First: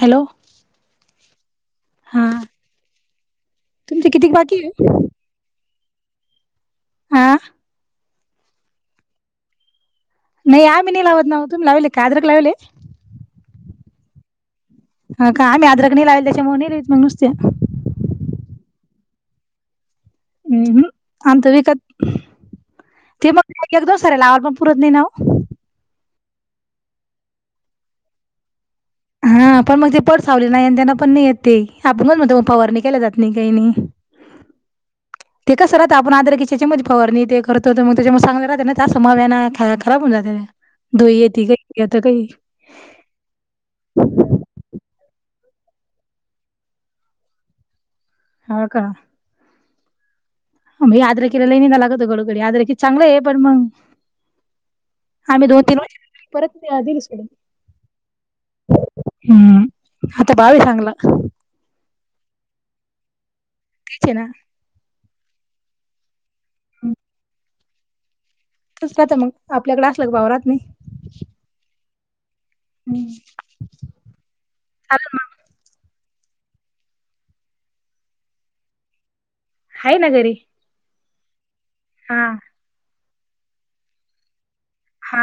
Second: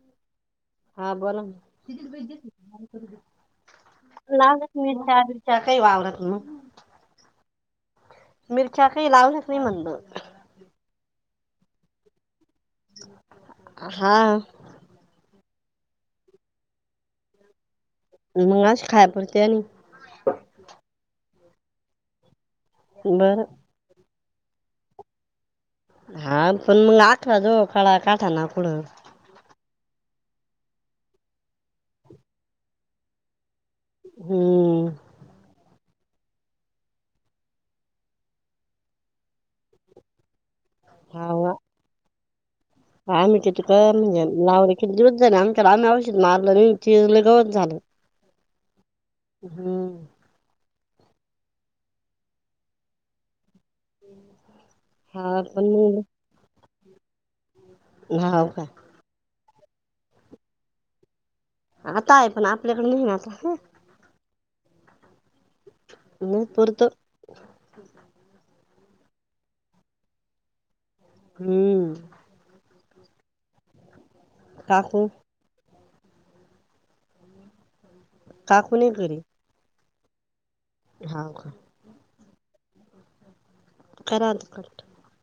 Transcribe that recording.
Hello हां बोलांना, हा [unintelligible] तुमचे किती बाकी लागत आहे नहीं त्याआदी त्या काही वावरात, म. आं? मिरच्या काई लावाल्या का, म्हणलं? नही, आम्ही नही लावत ना ओ, तुम्ही लावेले का? आद्रक लावेले? हा. हं का, आम्ही आद्रक नही लावेल, त्याच्यामुळे नई [unintelligible] म नुसत्या. मंग अशा, खाया पुरत्या नई? ह्म हं, आणतो विकत, ते बर मग एकद [unintelligible] ऱ्या लावायल पण, पुरत नही ना ओ. हां, पण मंग आठराजवळ, कळा काठा ना कुडं हां, पण मग, ते पडसावले नाही, अन त्यांन पण नही येते ते, आपण गन्ज म्हणतो, पण फवारणी केल्या जात नही, काही नही. ह्म. ते कसं राहातं, आपण आद्रकिच्या याच्यामधी, फवारणी न ते करतो, तर मग त्याच्यामु चांगल राहत, नईत असं माव्यानं, खा-खराब होऊन जात ते. धूई येती गं, येत काही आमचे तिथं, म्हणजे एक वावर ये, किती दिवस झाले, आम्हचाला आजून औषध मारलं नहीं, ते लय गवत झालं. हा का? ह्म. म ह्या आद्रकिला लई निंदाय लागत गडोगडी, आद्रेकीच चांगलं य, पण मंग हा आम्ही पण दोन-तीन वर्ष मग ठेवली, परत [unintelligible] दिली सोडून. हो का? ह्म, आता भाव ये चांगला. आता आहे, पण आपल्याकडे नही ना, आता. तेच ये ना? [unintelligible] पुरतं. तसच राहत मंग, आपल्याकड असलं का, भाव राहत नही. ह्म. म्ह. काकू काकु, नही घरी. हाय ना, घरी. हाव का? हां. करा आता कट. हा.